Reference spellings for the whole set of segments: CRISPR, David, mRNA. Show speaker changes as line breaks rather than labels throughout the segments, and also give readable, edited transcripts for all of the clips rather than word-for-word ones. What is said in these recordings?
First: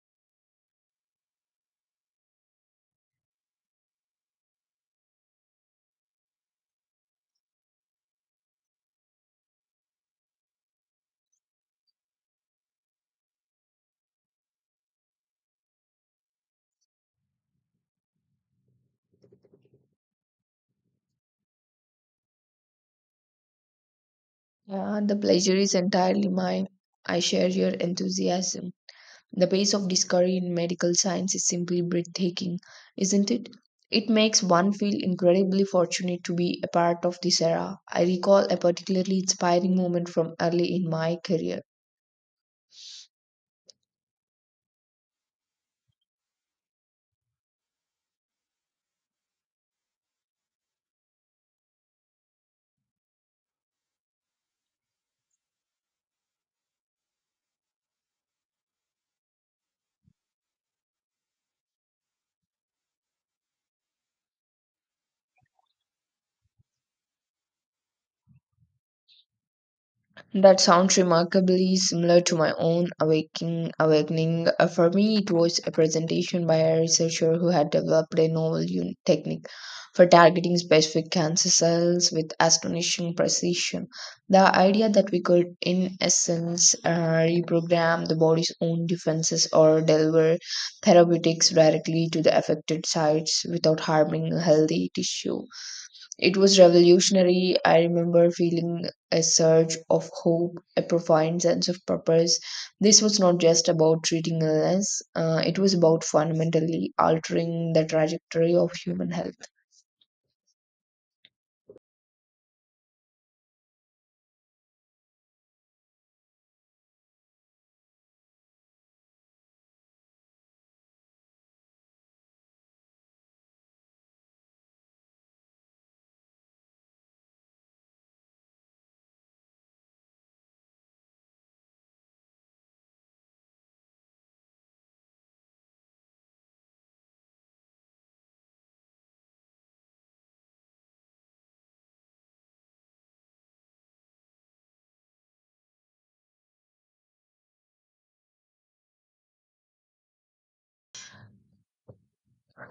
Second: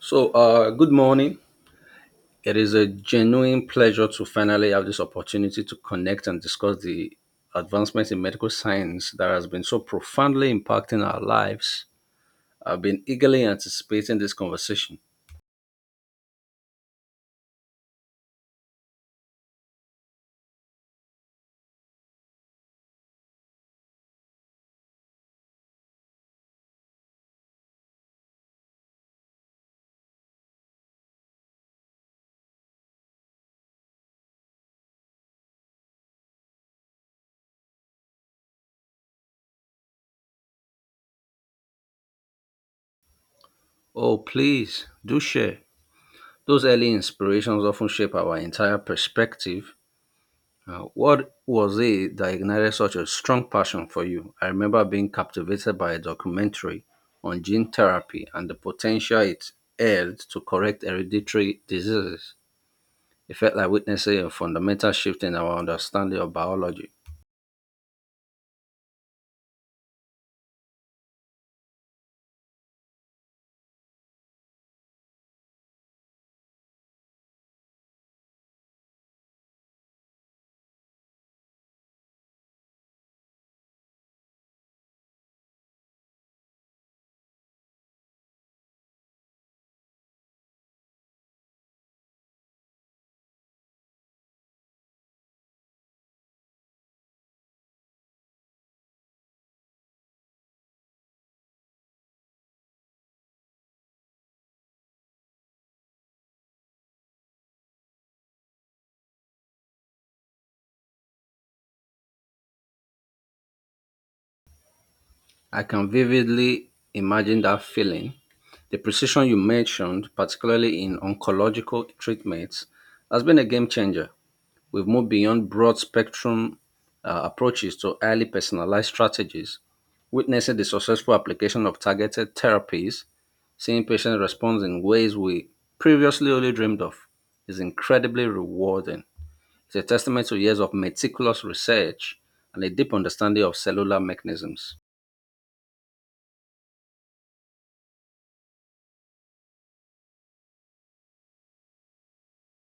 So, good morning. It is a genuine pleasure to finally have this opportunity to connect and discuss the advancements in medical science that has been so profoundly impacting our lives. I've been eagerly anticipating this conversation.
Yeah, the pleasure is entirely mine. I share your enthusiasm. The pace of discovery in medical science is simply breathtaking, isn't it? It makes one feel incredibly fortunate to be a part of this era. I recall a particularly inspiring moment from early in my career.
Oh, please do share. Those early inspirations often shape our entire perspective. What was it that ignited such a strong passion for you? I remember being captivated by a documentary on gene therapy and the potential it held to correct hereditary diseases. It felt like witnessing a fundamental shift in our understanding of biology.
That sounds remarkably similar to my own awakening. For me, it was a presentation by a researcher who had developed a novel technique for targeting specific cancer cells with astonishing precision. The idea that we could, in essence, reprogram the body's own defenses or deliver therapeutics directly to the affected sites without harming healthy tissue, it was revolutionary. I remember feeling a surge of hope, a profound sense of purpose. This was not just about treating illness. It was about fundamentally altering the trajectory of human health.
I can vividly imagine that feeling. The precision you mentioned, particularly in oncological treatments, has been a game changer. We've moved beyond broad spectrum approaches to highly personalized strategies, witnessing the successful application of targeted therapies, seeing patients respond in ways we previously only dreamed of is incredibly rewarding. It's a testament to years of meticulous research and a deep understanding of cellular mechanisms.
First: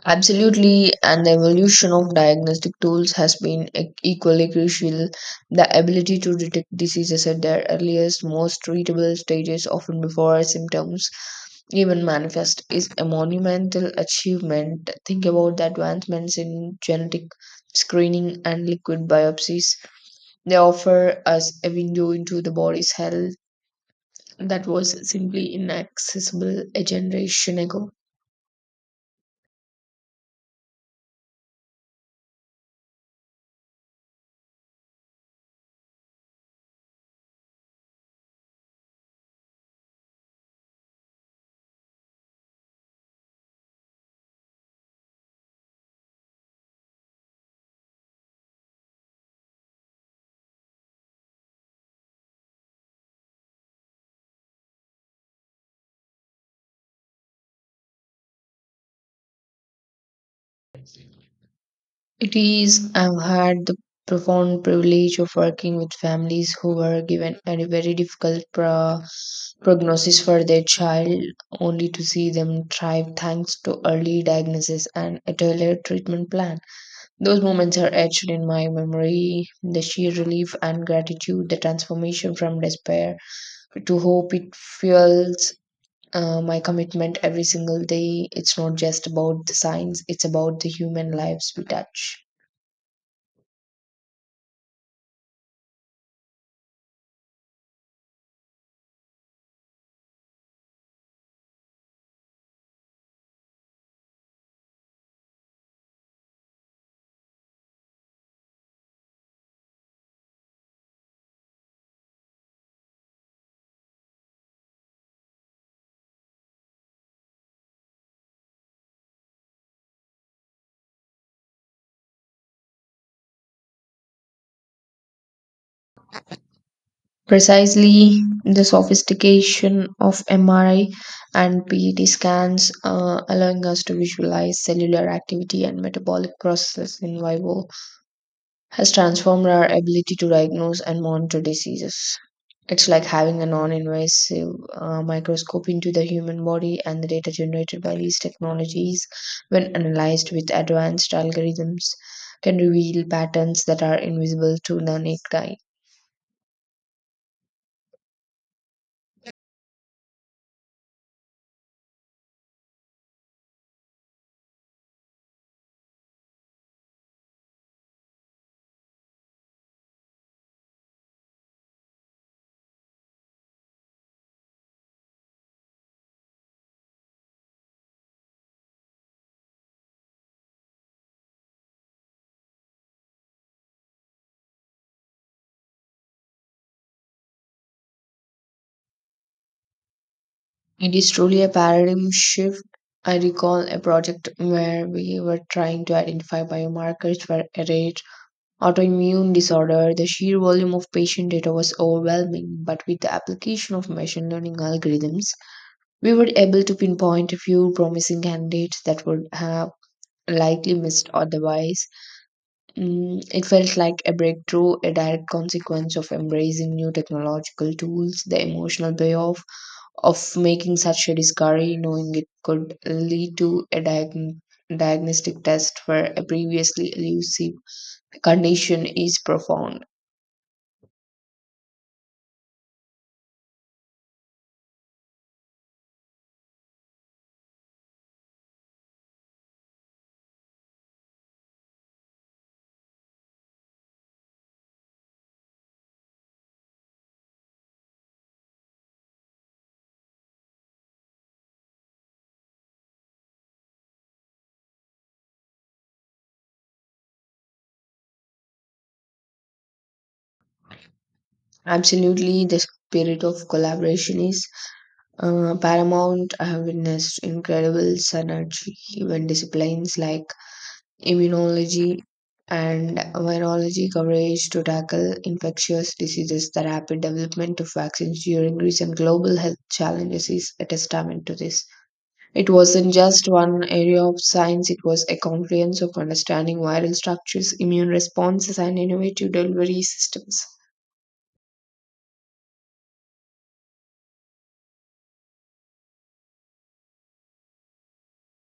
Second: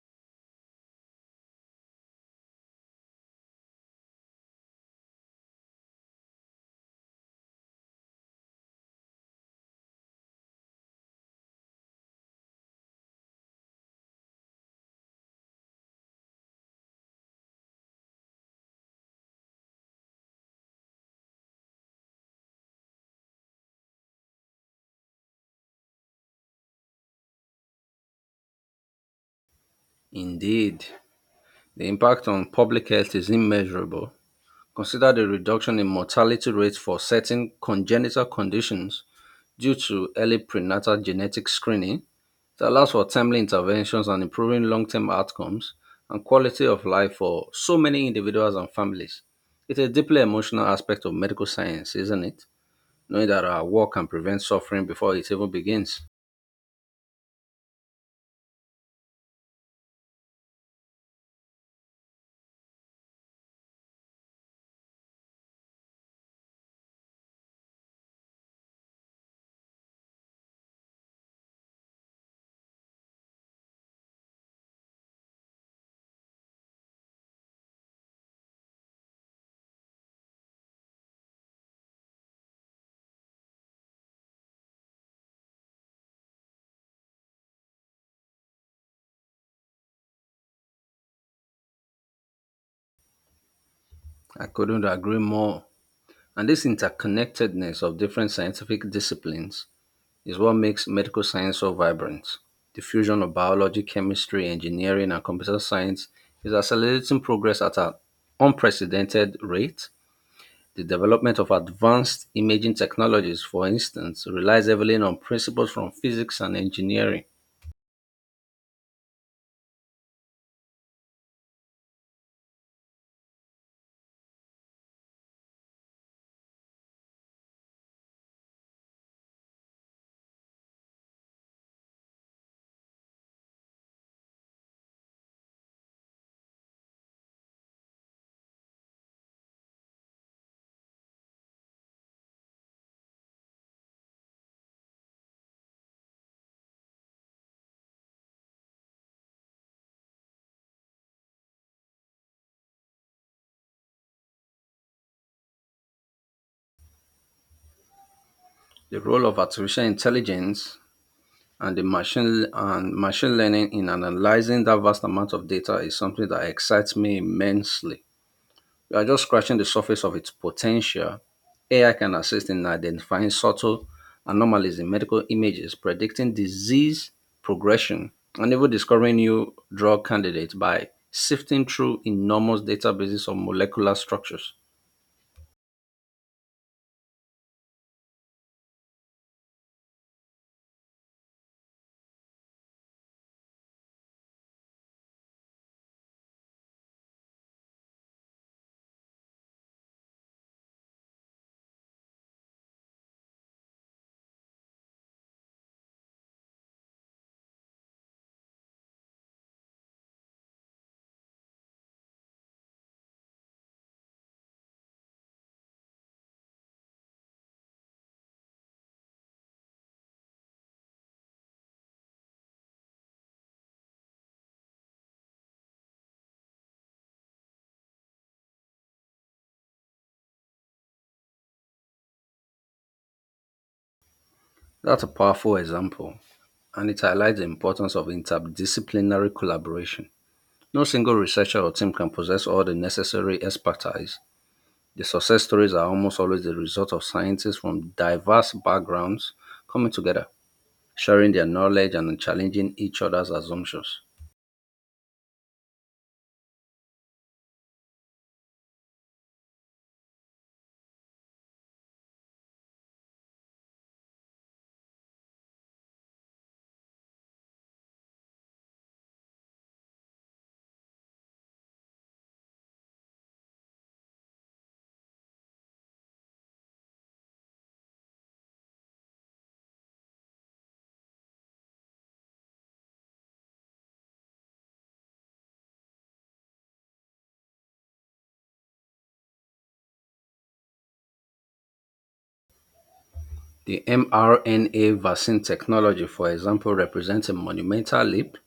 Absolutely, and the evolution of diagnostic tools has been equally crucial. The ability to detect diseases at their earliest, most treatable stages, often before symptoms even manifest, is a monumental achievement. Think about the advancements in genetic screening and liquid biopsies. They offer us a window into the body's health that was simply inaccessible a generation ago.
Indeed, the impact on public health is immeasurable. Consider the reduction in mortality rates for certain congenital conditions due to early prenatal genetic screening that allows for timely interventions and improving long term outcomes and quality of life for so many individuals and families. It's a deeply emotional aspect of medical science, isn't it? Knowing that our work can prevent suffering before it even begins.
It is. I've had the profound privilege of working with families who were given a very difficult prognosis for their child, only to see them thrive thanks to early diagnosis and a tailored treatment plan. Those moments are etched in my memory, the sheer relief and gratitude, the transformation from despair to hope it fuels. My commitment every single day, it's not just about the science, it's about the human lives we touch.
I couldn't agree more. And this interconnectedness of different scientific disciplines is what makes medical science so vibrant. The fusion of biology, chemistry, engineering, and computer science is accelerating progress at an unprecedented rate. The development of advanced imaging technologies, for instance, relies heavily on principles from physics and engineering.
Precisely, the sophistication of MRI and PET scans, allowing us to visualize cellular activity and metabolic processes in vivo, has transformed our ability to diagnose and monitor diseases. It's like having a non invasive microscope into the human body, and the data generated by these technologies, when analyzed with advanced algorithms, can reveal patterns that are invisible to the naked eye.
The role of artificial intelligence and the machine and machine learning in analyzing that vast amount of data is something that excites me immensely. We are just scratching the surface of its potential. AI can assist in identifying subtle anomalies in medical images, predicting disease progression, and even discovering new drug candidates by sifting through enormous databases of molecular structures.
It is truly a paradigm shift. I recall a project where we were trying to identify biomarkers for a rare autoimmune disorder. The sheer volume of patient data was overwhelming, but with the application of machine learning algorithms, we were able to pinpoint a few promising candidates that would have likely missed otherwise. It felt like a breakthrough, a direct consequence of embracing new technological tools, the emotional payoff of making such a discovery, knowing it could lead to a diagnostic test for a previously elusive condition, is profound.
That's a powerful example, and it highlights the importance of interdisciplinary collaboration. No single researcher or team can possess all the necessary expertise. The success stories are almost always the result of scientists from diverse backgrounds coming together, sharing their knowledge and challenging each other's assumptions.
Absolutely, the spirit of collaboration is, Paramount. I have witnessed incredible synergy when disciplines like immunology and virology coverage to tackle infectious diseases. The rapid development of vaccines during recent global health challenges is a testament to this. It wasn't just one area of science, it was a comprehensive understanding, viral structures, immune responses, and innovative delivery systems.
The mRNA vaccine technology, for example, represents a monumental leap.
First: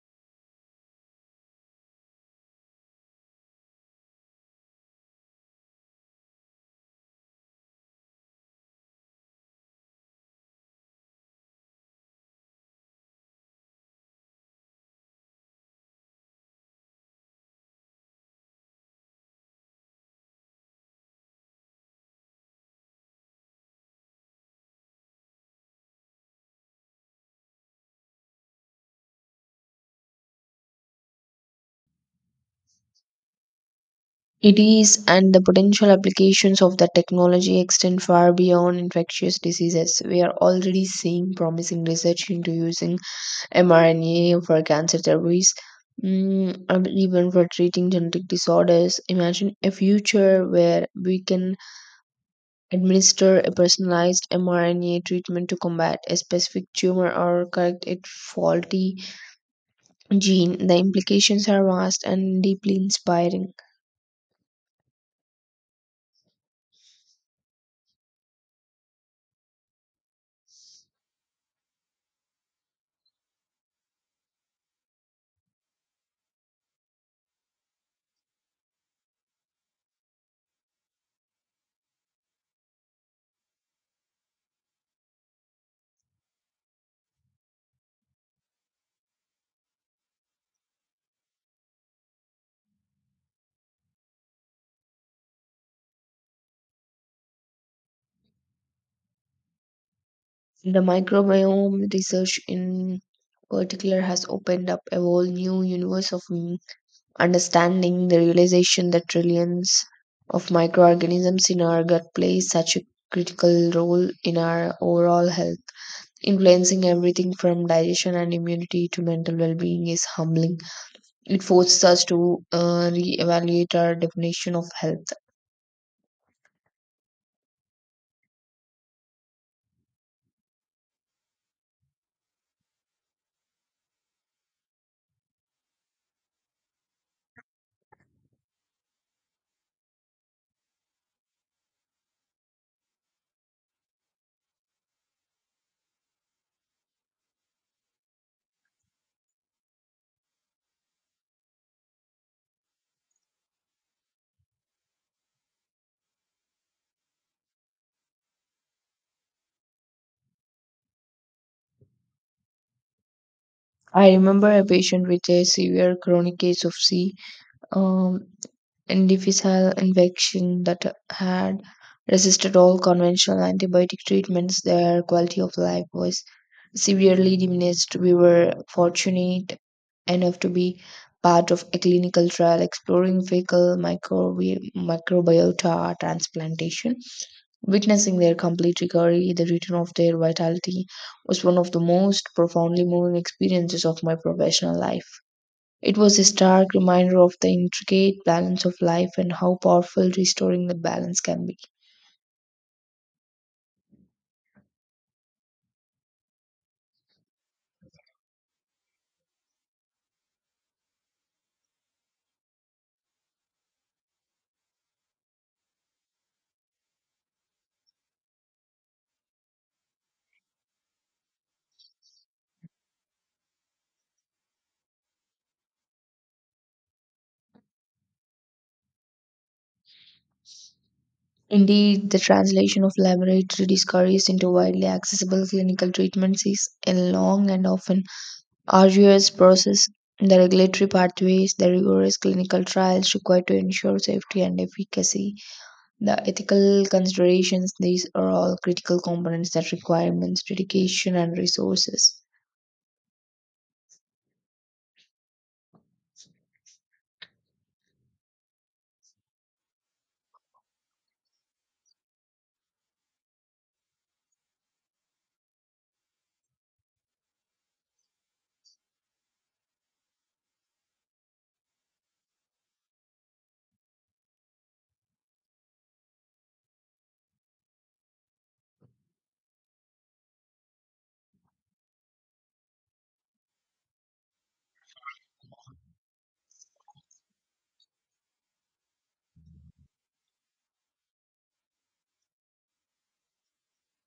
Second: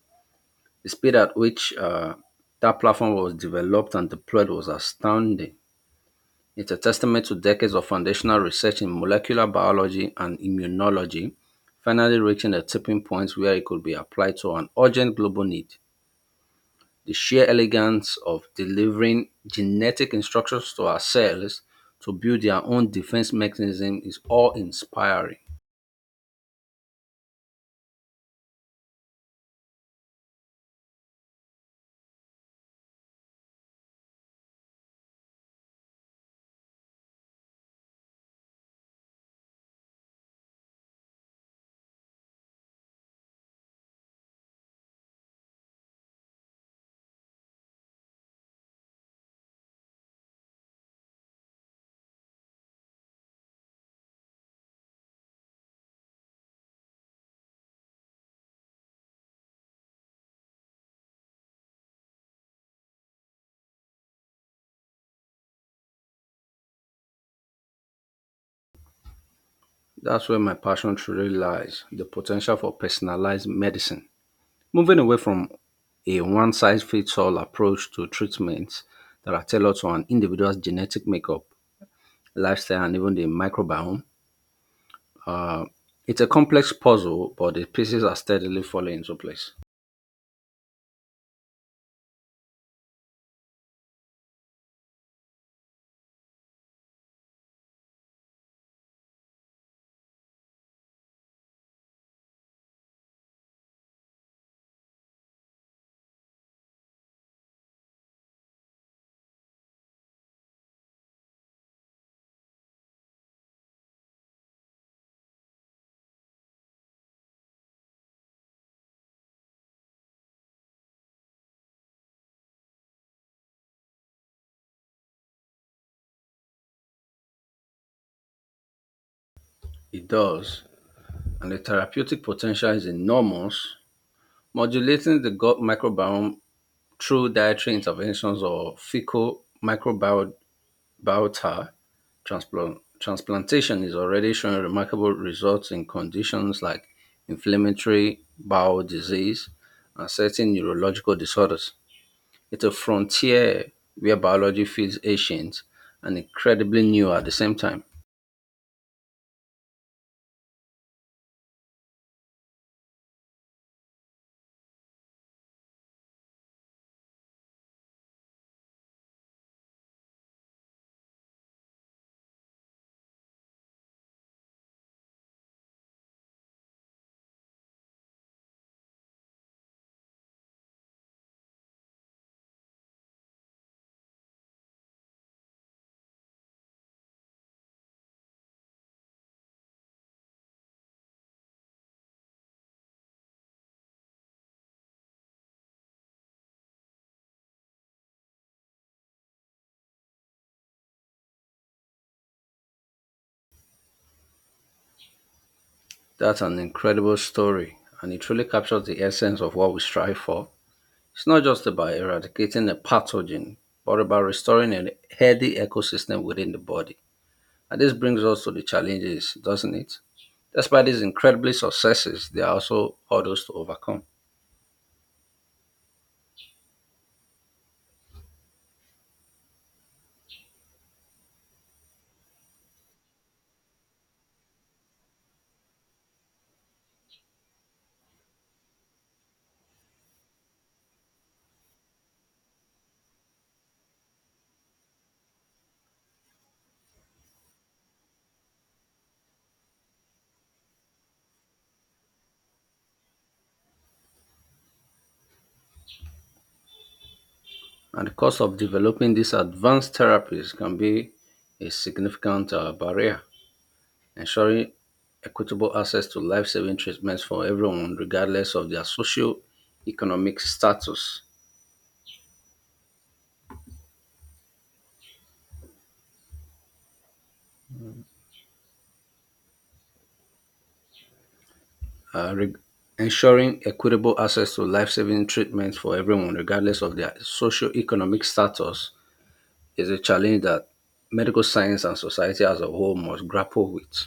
The speed at which that platform was developed and deployed was astounding. It's a testament to decades of foundational research in molecular biology and immunology, finally reaching a tipping point where it could be applied to an urgent global need. The sheer elegance of delivering genetic instructions to our cells to build their own defense mechanism is awe inspiring.
It is, and the potential applications of the technology extend far beyond infectious diseases. We are already seeing promising research into using mRNA for cancer therapies, and even for treating genetic disorders. Imagine a future where we can administer a personalized mRNA treatment to combat a specific tumor or correct a faulty gene. The implications are vast and deeply inspiring.
That's where my passion truly lies the potential for personalized medicine. Moving away from a one size fits all approach to treatments that are tailored to an individual's genetic makeup, lifestyle, and even the microbiome, uh, it's a complex puzzle, but the pieces are steadily falling into place.
The microbiome research in particular has opened up a whole new universe of understanding. The realization that trillions of microorganisms in our gut play such a critical role in our overall health, influencing everything from digestion and immunity to mental well-being, is humbling. It forces us to re-evaluate our definition of health.
It does, and the therapeutic potential is enormous. Modulating the gut microbiome through dietary interventions or fecal microbiota transplantation is already showing remarkable results in conditions like inflammatory bowel disease and certain neurological disorders. It's a frontier where biology feels ancient and incredibly new at the same time.
I remember a patient with a severe chronic case of c um, difficile infection that had resisted all conventional antibiotic treatments. Their quality of life was severely diminished. We were fortunate enough to be part of a clinical trial exploring fecal microbiota transplantation. Witnessing their complete recovery, the return of their vitality, was one of the most profoundly moving experiences of my professional life. It was a stark reminder of the intricate balance of life and how powerful restoring the balance can be.
That's an incredible story, and it truly captures the essence of what we strive for. It's not just about eradicating a pathogen, but about restoring a healthy ecosystem within the body. And this brings us to the challenges, doesn't it? Despite these incredibly successes, there are also hurdles to overcome.
Indeed, the translation of laboratory discoveries into widely accessible clinical treatments is a long and often arduous process. The regulatory pathways, the rigorous clinical trials required to ensure safety and efficacy, the ethical considerations, these are all critical components that require immense dedication and resources.
And the cost of developing these advanced therapies can be a significant barrier, ensuring equitable access to life saving treatments for everyone, regardless of their socio economic status. uh, reg- Ensuring equitable access to life saving treatment for everyone, regardless of their socioeconomic status, is a challenge that medical science and society as a whole must grapple with.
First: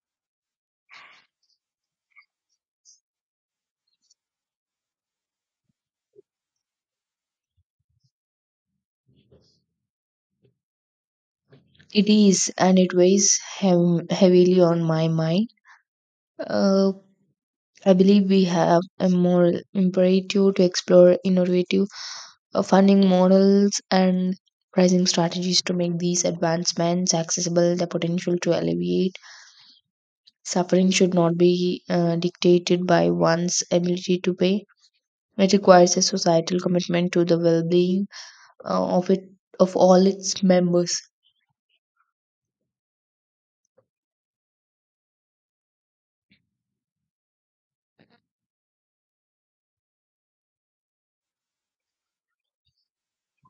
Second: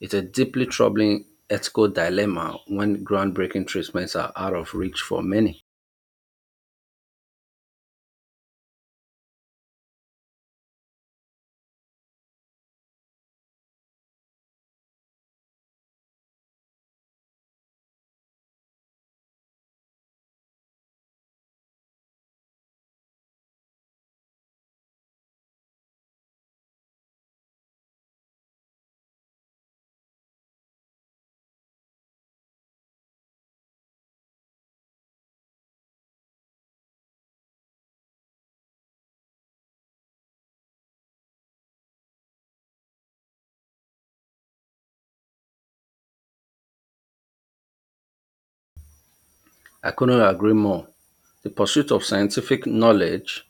It's a deeply troubling ethical dilemma when groundbreaking treatments are out of reach for many.
It is, and it weighs heavily on my mind. Uh, I believe we have a moral imperative to explore innovative funding models and pricing strategies to make these advancements accessible. The potential to alleviate suffering should not be dictated by one's ability to pay. It requires a societal commitment to the well being uh, of, it, of all its members.
I couldn't agree more. The pursuit of scientific knowledge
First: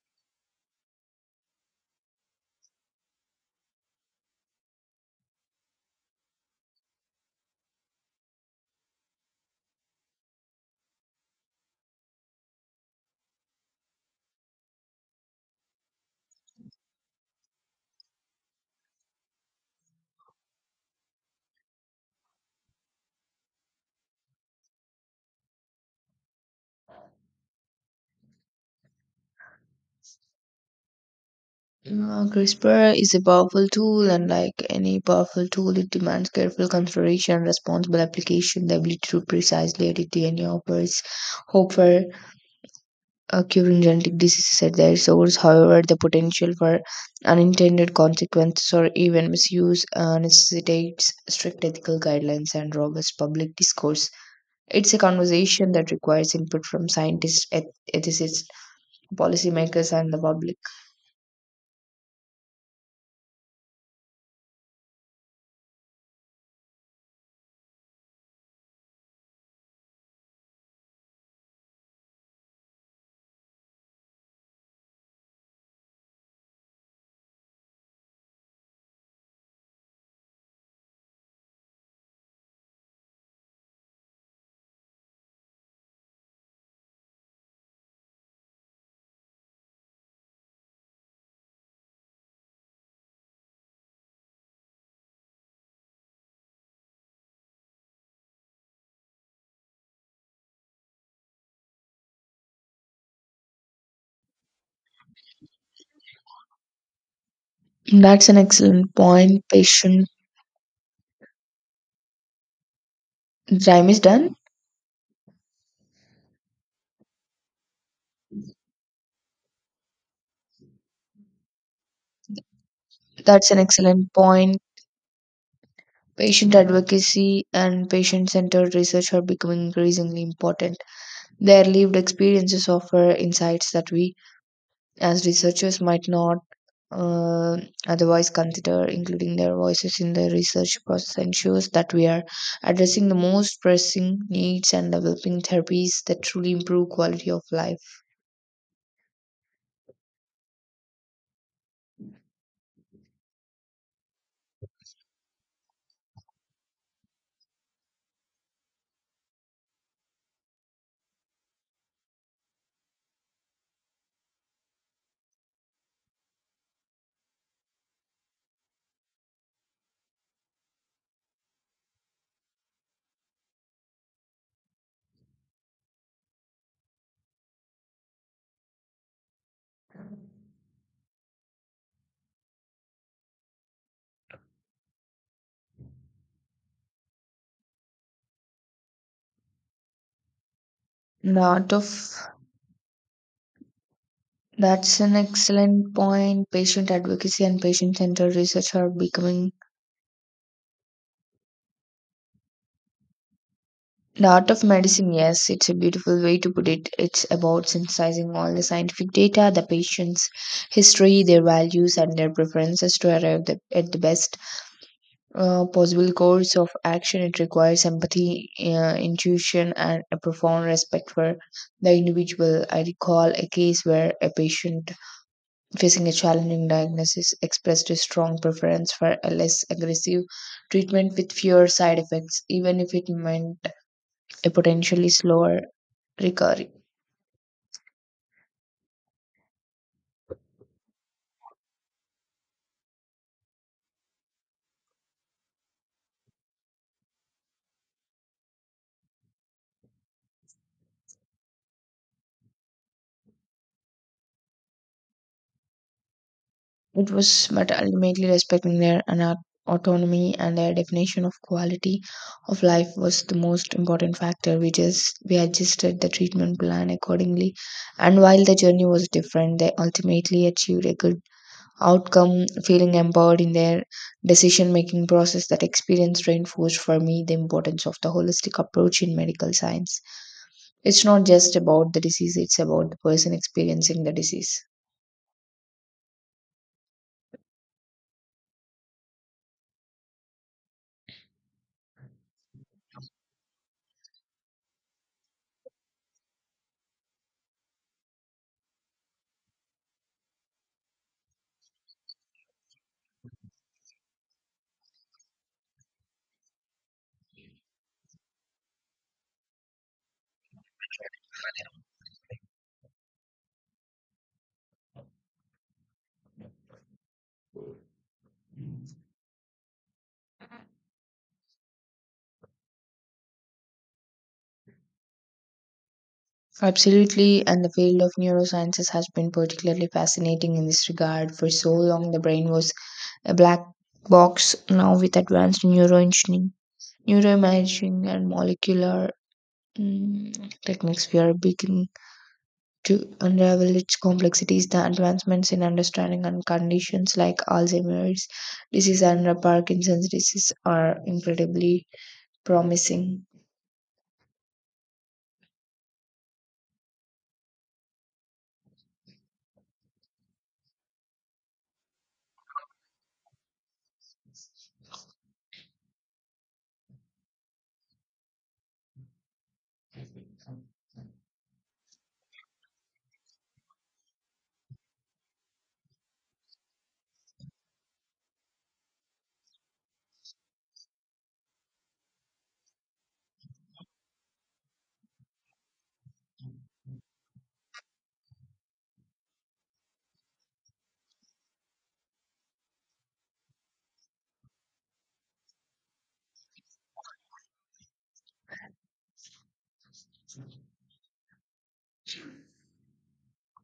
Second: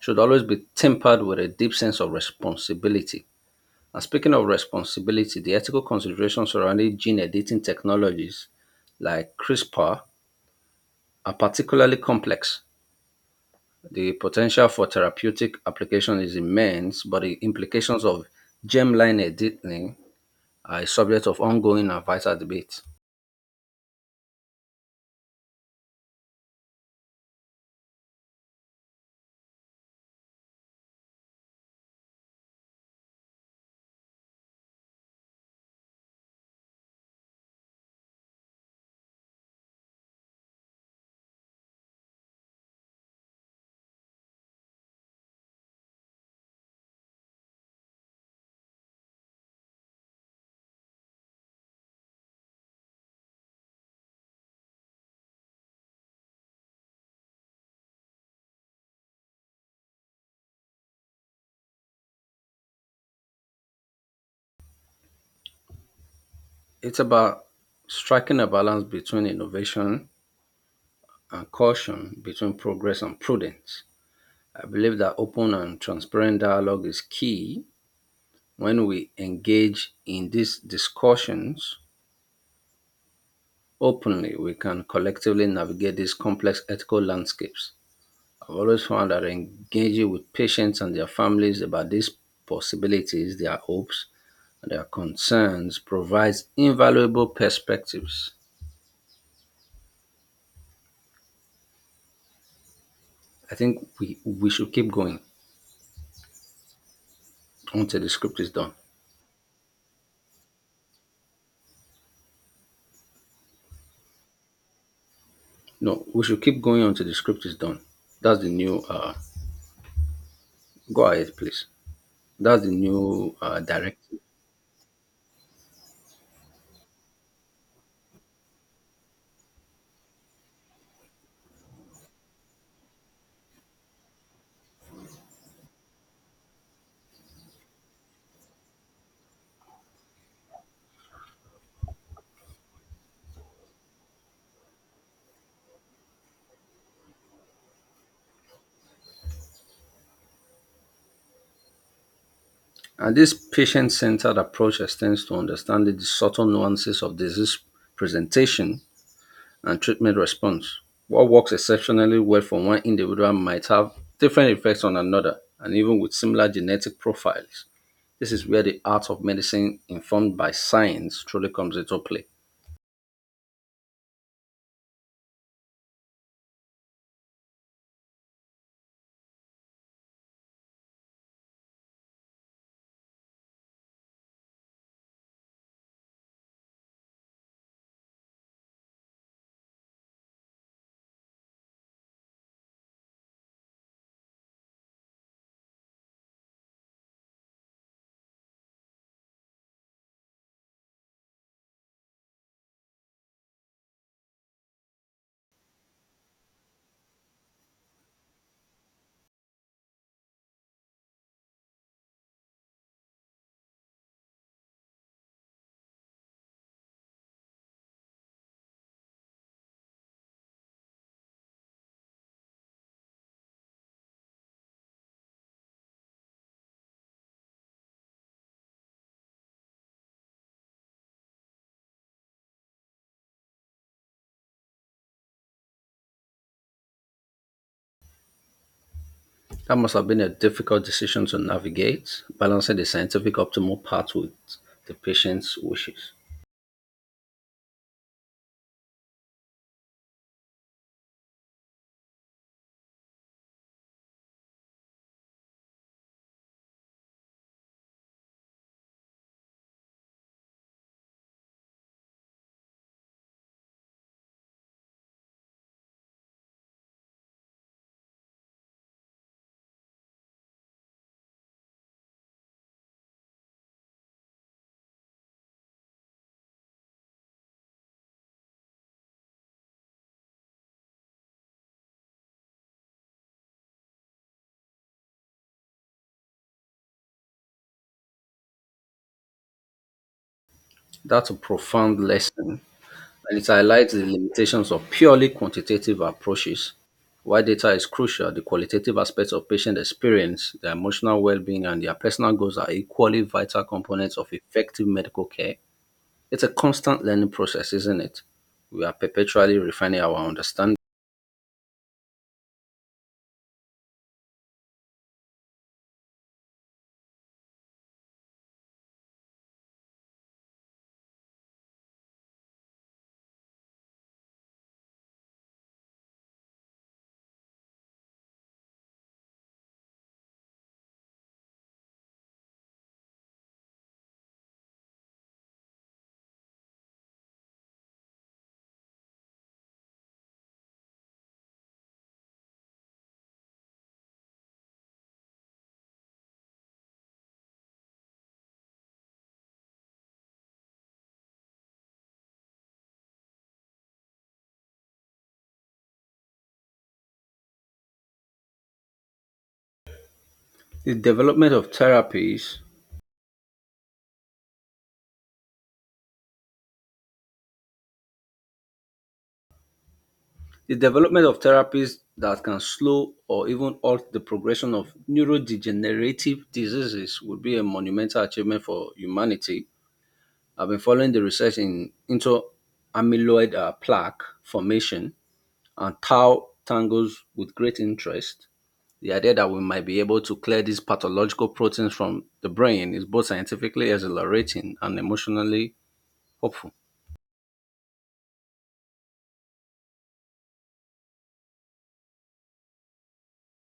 should always be tempered with a deep sense of responsibility. And speaking of responsibility, the ethical considerations surrounding gene editing technologies like CRISPR are particularly complex. The potential for therapeutic application is immense, but the implications of germline editing are a subject of ongoing and vital debate.
CRISPR is a powerful tool, and like any powerful tool, it demands careful consideration, responsible application. The ability to precisely edit DNA offers hope for curing genetic diseases at their source. However, the potential for unintended consequences or even misuse necessitates strict ethical guidelines and robust public discourse. It's a conversation that requires input from scientists, ethicists, policymakers, and the public.
It's about striking a balance between innovation and caution, between progress and prudence. I believe that open and transparent dialogue is key. When we engage in these discussions openly, we can collectively navigate these complex ethical landscapes. I've always found that engaging with patients and their families about these possibilities, their hopes, and their concerns provides invaluable perspectives. I think we should keep going until the
That's an
script is done.
excellent point, Patient. Time is done.
No, we should keep going until the script is done. That's the new, uh, Go ahead, please. That's the new
That's an excellent
directive.
point. Patient advocacy and patient centered research are becoming increasingly important. Their lived experiences offer insights that we, as researchers, might not uh, otherwise consider. Including their voices in the research process ensures that we are addressing the most pressing needs and developing therapies that truly improve quality of life.
And this patient centered approach extends to understanding the subtle nuances of disease presentation and treatment response. What works exceptionally well for one individual might have different effects on another, and even with similar genetic profiles. This is where the art of medicine, informed by science, truly comes into play.
The art of that's an excellent point. Patient advocacy and patient centered research are becoming, the art of medicine, yes, it's a beautiful way to put it. It's about synthesizing all the scientific data, the patient's history, their values, and their preferences to arrive at the best possible course of action. It requires empathy, intuition, and a profound respect for the individual. I recall a case where a patient facing a challenging diagnosis expressed a strong preference for a less aggressive treatment with fewer side effects, even if it meant a potentially slower recovery.
That must have been a difficult decision to navigate, balancing the scientific optimal path with the patient's wishes.
It was, but ultimately respecting their autonomy and their definition of quality of life was the most important factor. We just we adjusted the treatment plan accordingly, and while the journey was different, they ultimately achieved a good outcome, feeling empowered in their decision making process. That experience reinforced for me the importance of the holistic approach in medical science. It's not just about the disease; it's about the person experiencing the disease.
That's a profound lesson, and it highlights the limitations of purely quantitative approaches. While data is crucial, the qualitative aspects of patient experience, their emotional well being, and their personal goals are equally vital components of effective medical care. It's a constant learning process, isn't it? We are perpetually refining our understanding.
Absolutely, and the field of neurosciences has been particularly fascinating in this regard. For so long, the brain was a black box. Now, with advanced neuroengineering, neuroimaging, and molecular techniques, we are beginning to unravel its complexities. The advancements in understanding and conditions like Alzheimer's disease and Parkinson's disease are incredibly promising.
The development of therapies, the development of therapies that can slow or even halt the progression of neurodegenerative diseases would be a monumental achievement for humanity. I've been following the research into amyloid plaque formation and tau tangles with great interest. The idea that we might be able to clear these pathological proteins from the brain is both scientifically exhilarating and emotionally hopeful.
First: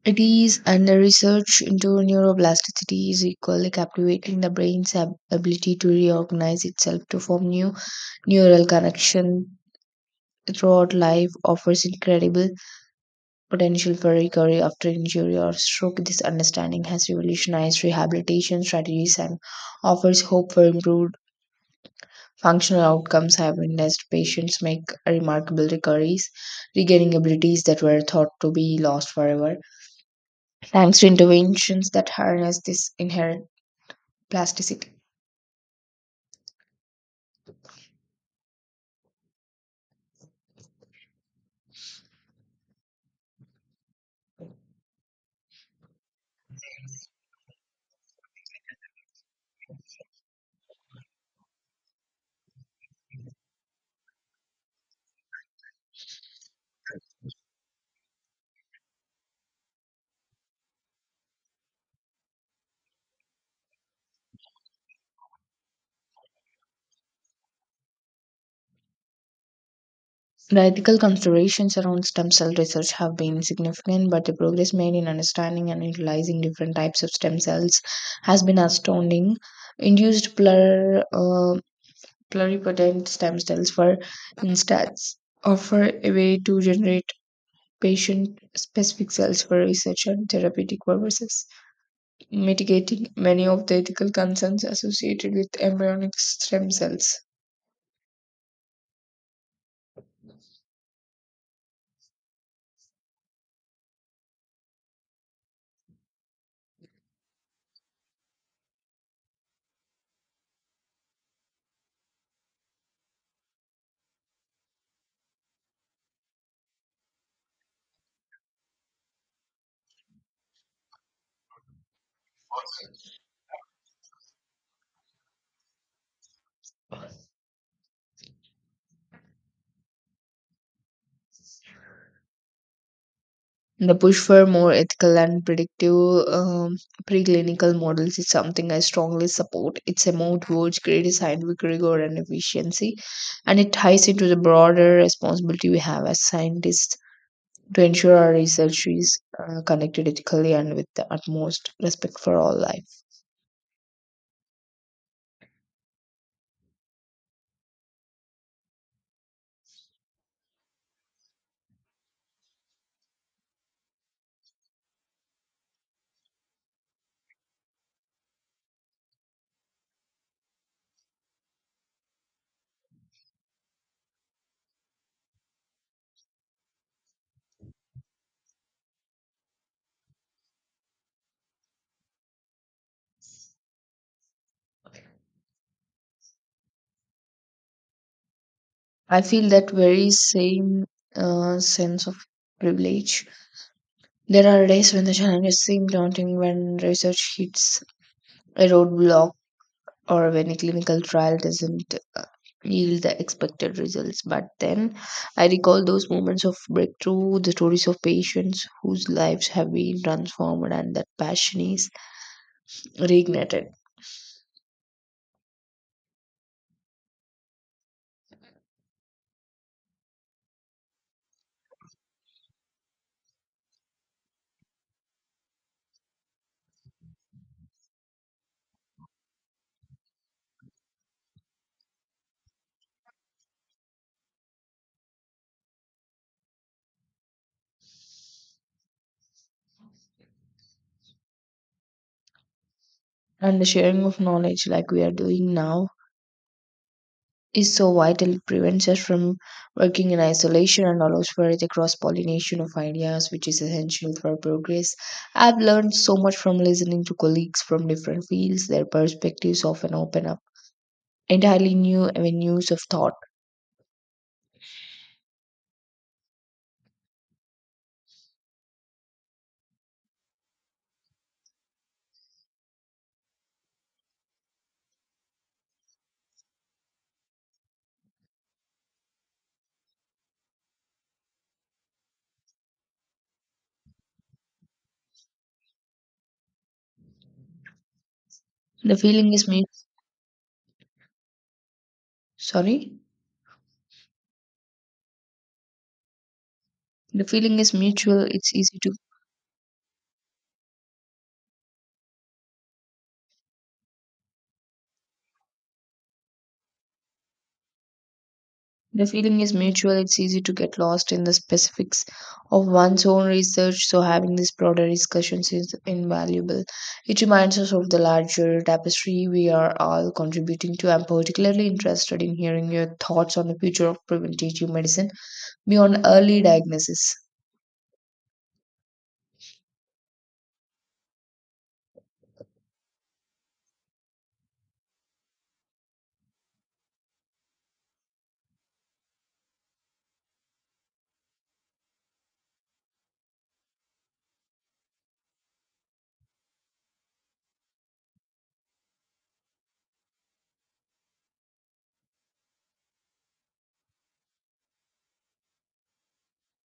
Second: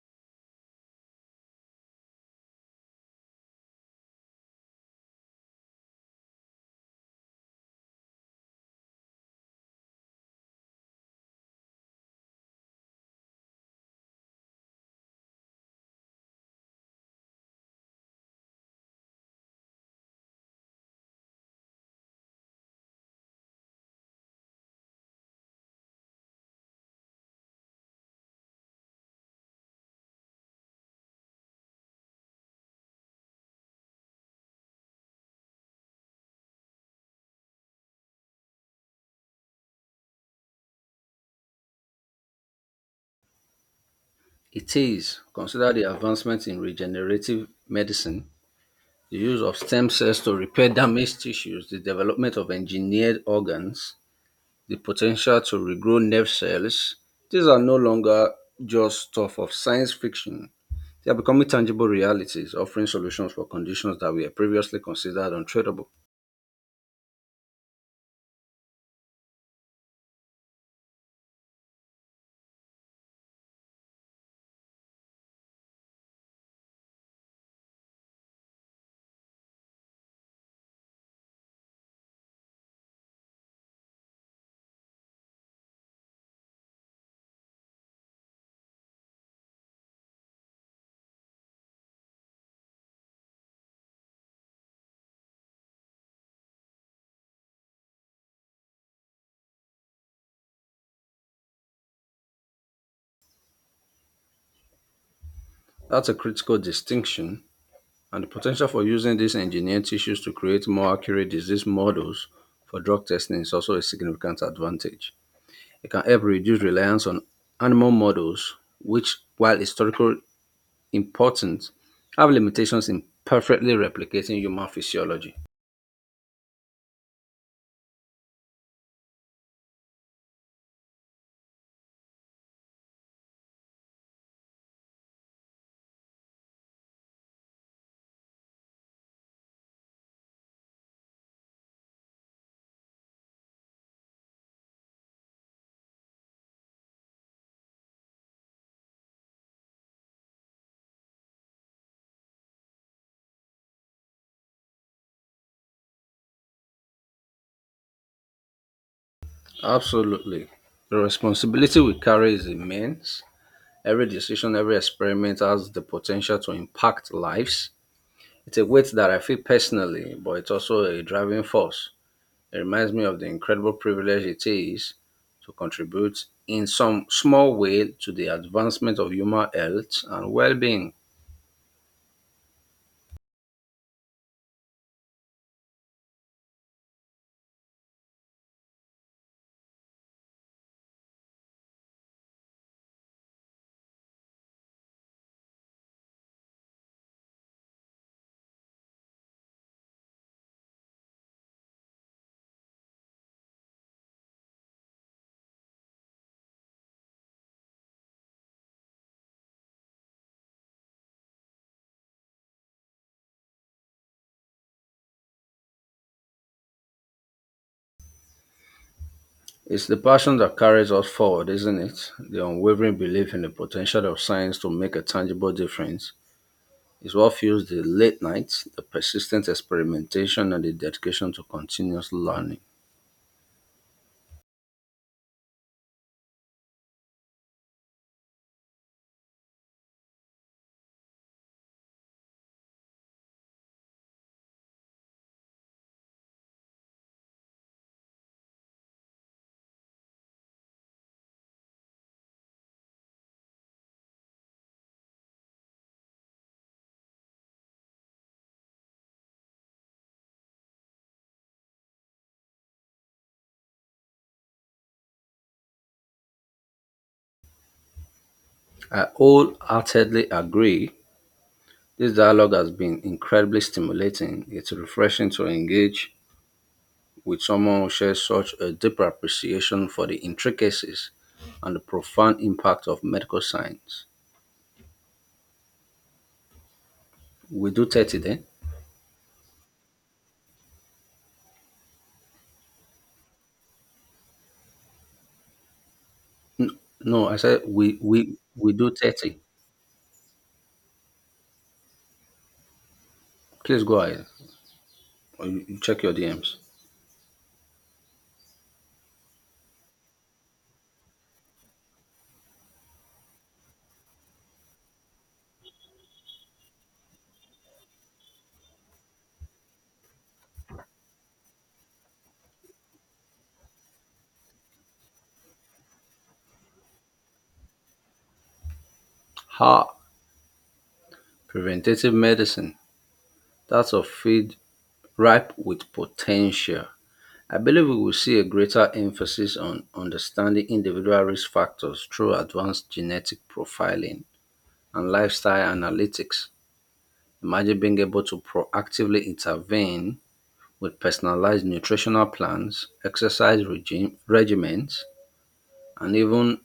Studies and the research into neuroplasticity is equally captivating. The brain's ability to reorganize itself to form new neural connection throughout life offers incredible potential for recovery after injury or stroke. This understanding has revolutionized rehabilitation strategies and offers hope for improved functional outcomes. I have witnessed patients make remarkable recoveries, regaining abilities that were thought to be lost forever thanks to interventions that harness this inherent plasticity.
It is, consider the advancements in regenerative medicine, the use of stem cells to repair damaged tissues, the development of engineered organs, the potential to regrow nerve cells, these are no longer just stuff of science fiction. They are becoming tangible realities, offering solutions for conditions that were previously considered untreatable.
The ethical considerations around stem cell research have been significant, but the progress made in understanding and utilizing different types of stem cells has been astounding. Induced pluripotent stem cells, for instance, offer a way to generate patient specific cells for research and therapeutic purposes, mitigating many of the ethical concerns associated with embryonic stem cells.
That's a critical distinction, and the potential for using these engineered tissues to create more accurate disease models for drug testing is also a significant advantage. It can help reduce reliance on animal models, which, while historically important, have limitations in perfectly replicating human physiology.
The push for more ethical and predictive preclinical models is something I strongly support. It's a move towards greater scientific rigor and efficiency, and it ties into the broader responsibility we have as scientists to ensure our research is conducted ethically and with the utmost respect for all life.
Absolutely. The responsibility we carry is immense. Every decision, every experiment has the potential to impact lives. It's a weight that I feel personally, but it's also a driving force. It reminds me of the incredible privilege it is to contribute in some small way to the advancement of human health and well being.
I feel that very same sense of privilege. There are days when the challenges seem daunting, when research hits a roadblock or when a clinical trial doesn't yield the expected results. But then I recall those moments of breakthrough, the stories of patients whose lives have been transformed, and that passion is reignited.
It's the passion that carries us forward, isn't it? The unwavering belief in the potential of science to make a tangible difference is what fuels the late nights, the persistent experimentation, and the dedication to continuous learning.
And the sharing of knowledge, like we are doing now, is so vital. It prevents us from working in isolation and allows for the cross pollination of ideas, which is essential for progress. I've learned so much from listening to colleagues from different fields. Their perspectives often open up entirely new avenues of thought.
I wholeheartedly agree. This dialogue has been incredibly stimulating. It's refreshing to engage with someone who shares such a deeper appreciation for the intricacies and the profound impact of medical science. We do 30 then?
The feeling is mutual. Sorry?
N-
The
No, I
feeling
said
is
we,
mutual.
we,
It's
we
easy
do
to.
30. Please go ahead. You check your DMs.
The feeling is mutual. It's easy to get lost in the specifics of one's own research. So having these broader discussions is invaluable. It reminds us of the larger tapestry we are all contributing to. I'm particularly interested in hearing your thoughts on the future of preventative medicine beyond early diagnosis.
Ha! Preventative medicine. That's a field ripe with potential. I believe we will see a greater emphasis on understanding individual risk factors through advanced genetic profiling and lifestyle analytics. Imagine being able to proactively intervene with personalized nutritional plans, exercise regimens, and even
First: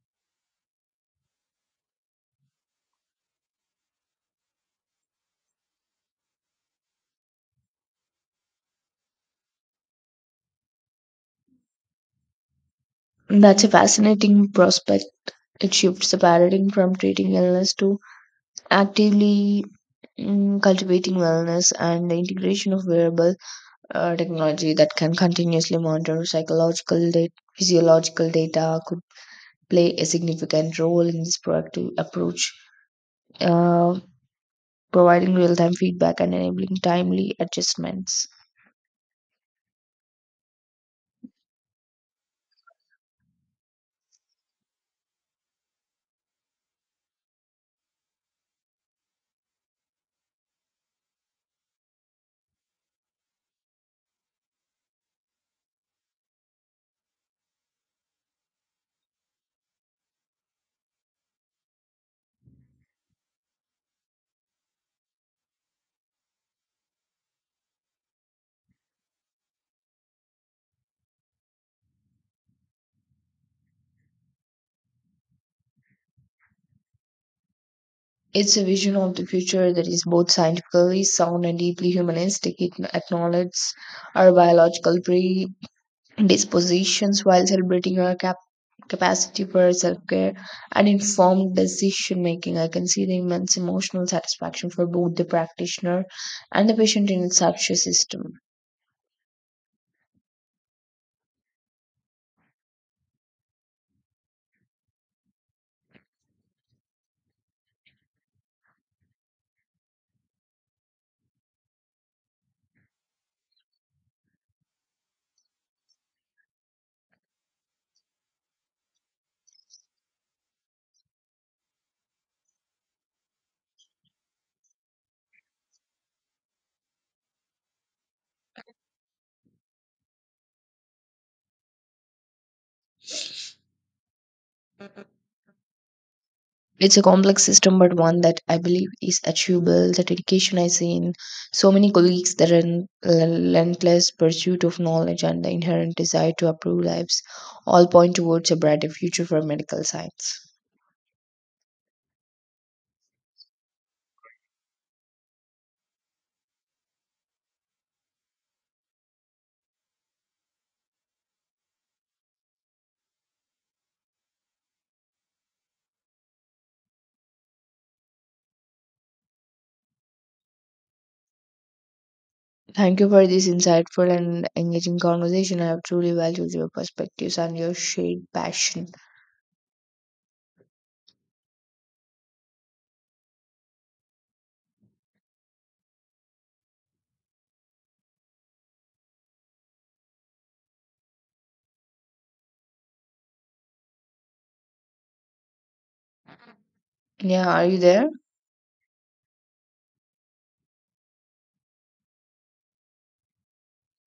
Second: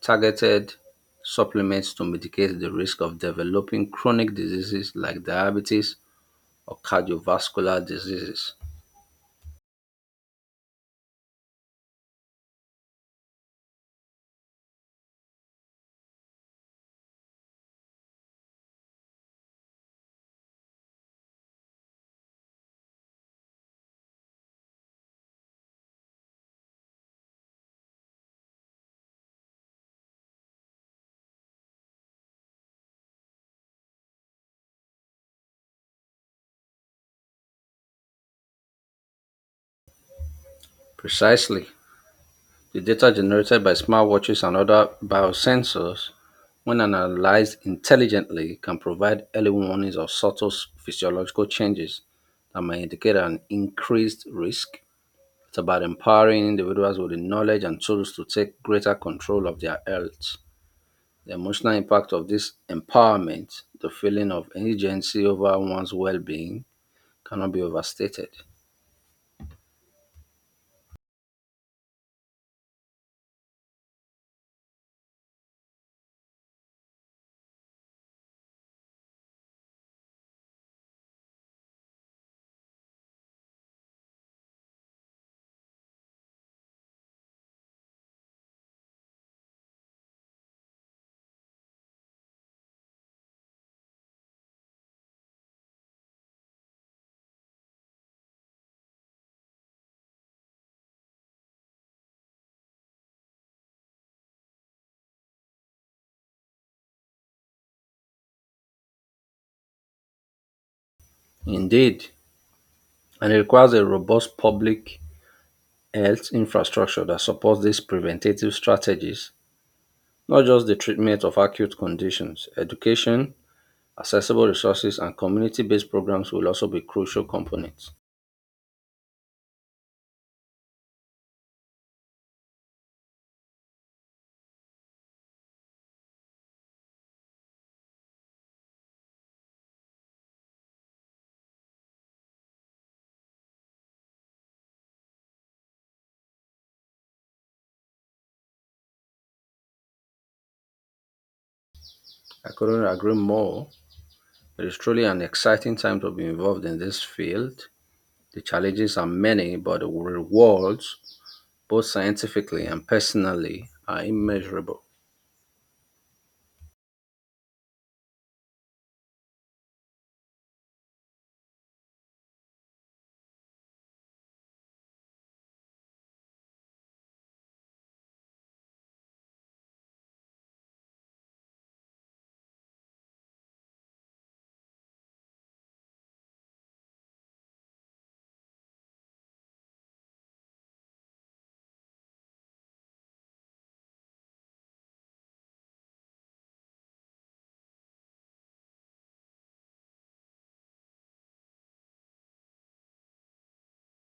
targeted supplements to mitigate the risk of developing chronic diseases like diabetes or cardiovascular diseases.
That's a fascinating prospect. It shifts the paradigm from treating illness to actively cultivating wellness, and the integration of wearable technology that can continuously monitor psychological data, physiological data, could play a significant role in this proactive approach, uh, providing real-time feedback and enabling timely adjustments.
Precisely. The data generated by smartwatches and other biosensors, when analyzed intelligently, can provide early warnings of subtle physiological changes that may indicate an increased risk. It's about empowering individuals with the knowledge and tools to take greater control of their health. The emotional impact of this empowerment, the feeling of agency over one's well being, cannot be overstated.
It's a vision of the future that is both scientifically sound and deeply humanistic. It acknowledges our biological pre dispositions while celebrating our capacity for self care and informed decision making. I can see the immense emotional satisfaction for both the practitioner and the patient in such a system.
Indeed, and it requires a robust public health infrastructure that supports these preventative strategies, not just the treatment of acute conditions. Education, accessible resources, and community based programs will also be crucial components.
It's a complex system, but one that I believe is achievable. The dedication I see in so many colleagues, the relentless pursuit of knowledge, and the inherent desire to improve lives all point towards a brighter future for medical science.
I couldn't agree more. It is truly an exciting time to be involved in this field. The challenges are many, but the rewards, both scientifically and personally, are immeasurable.
Thank you for this insightful and engaging conversation. I have truly valued your perspectives and your shared passion. Yeah, are you there?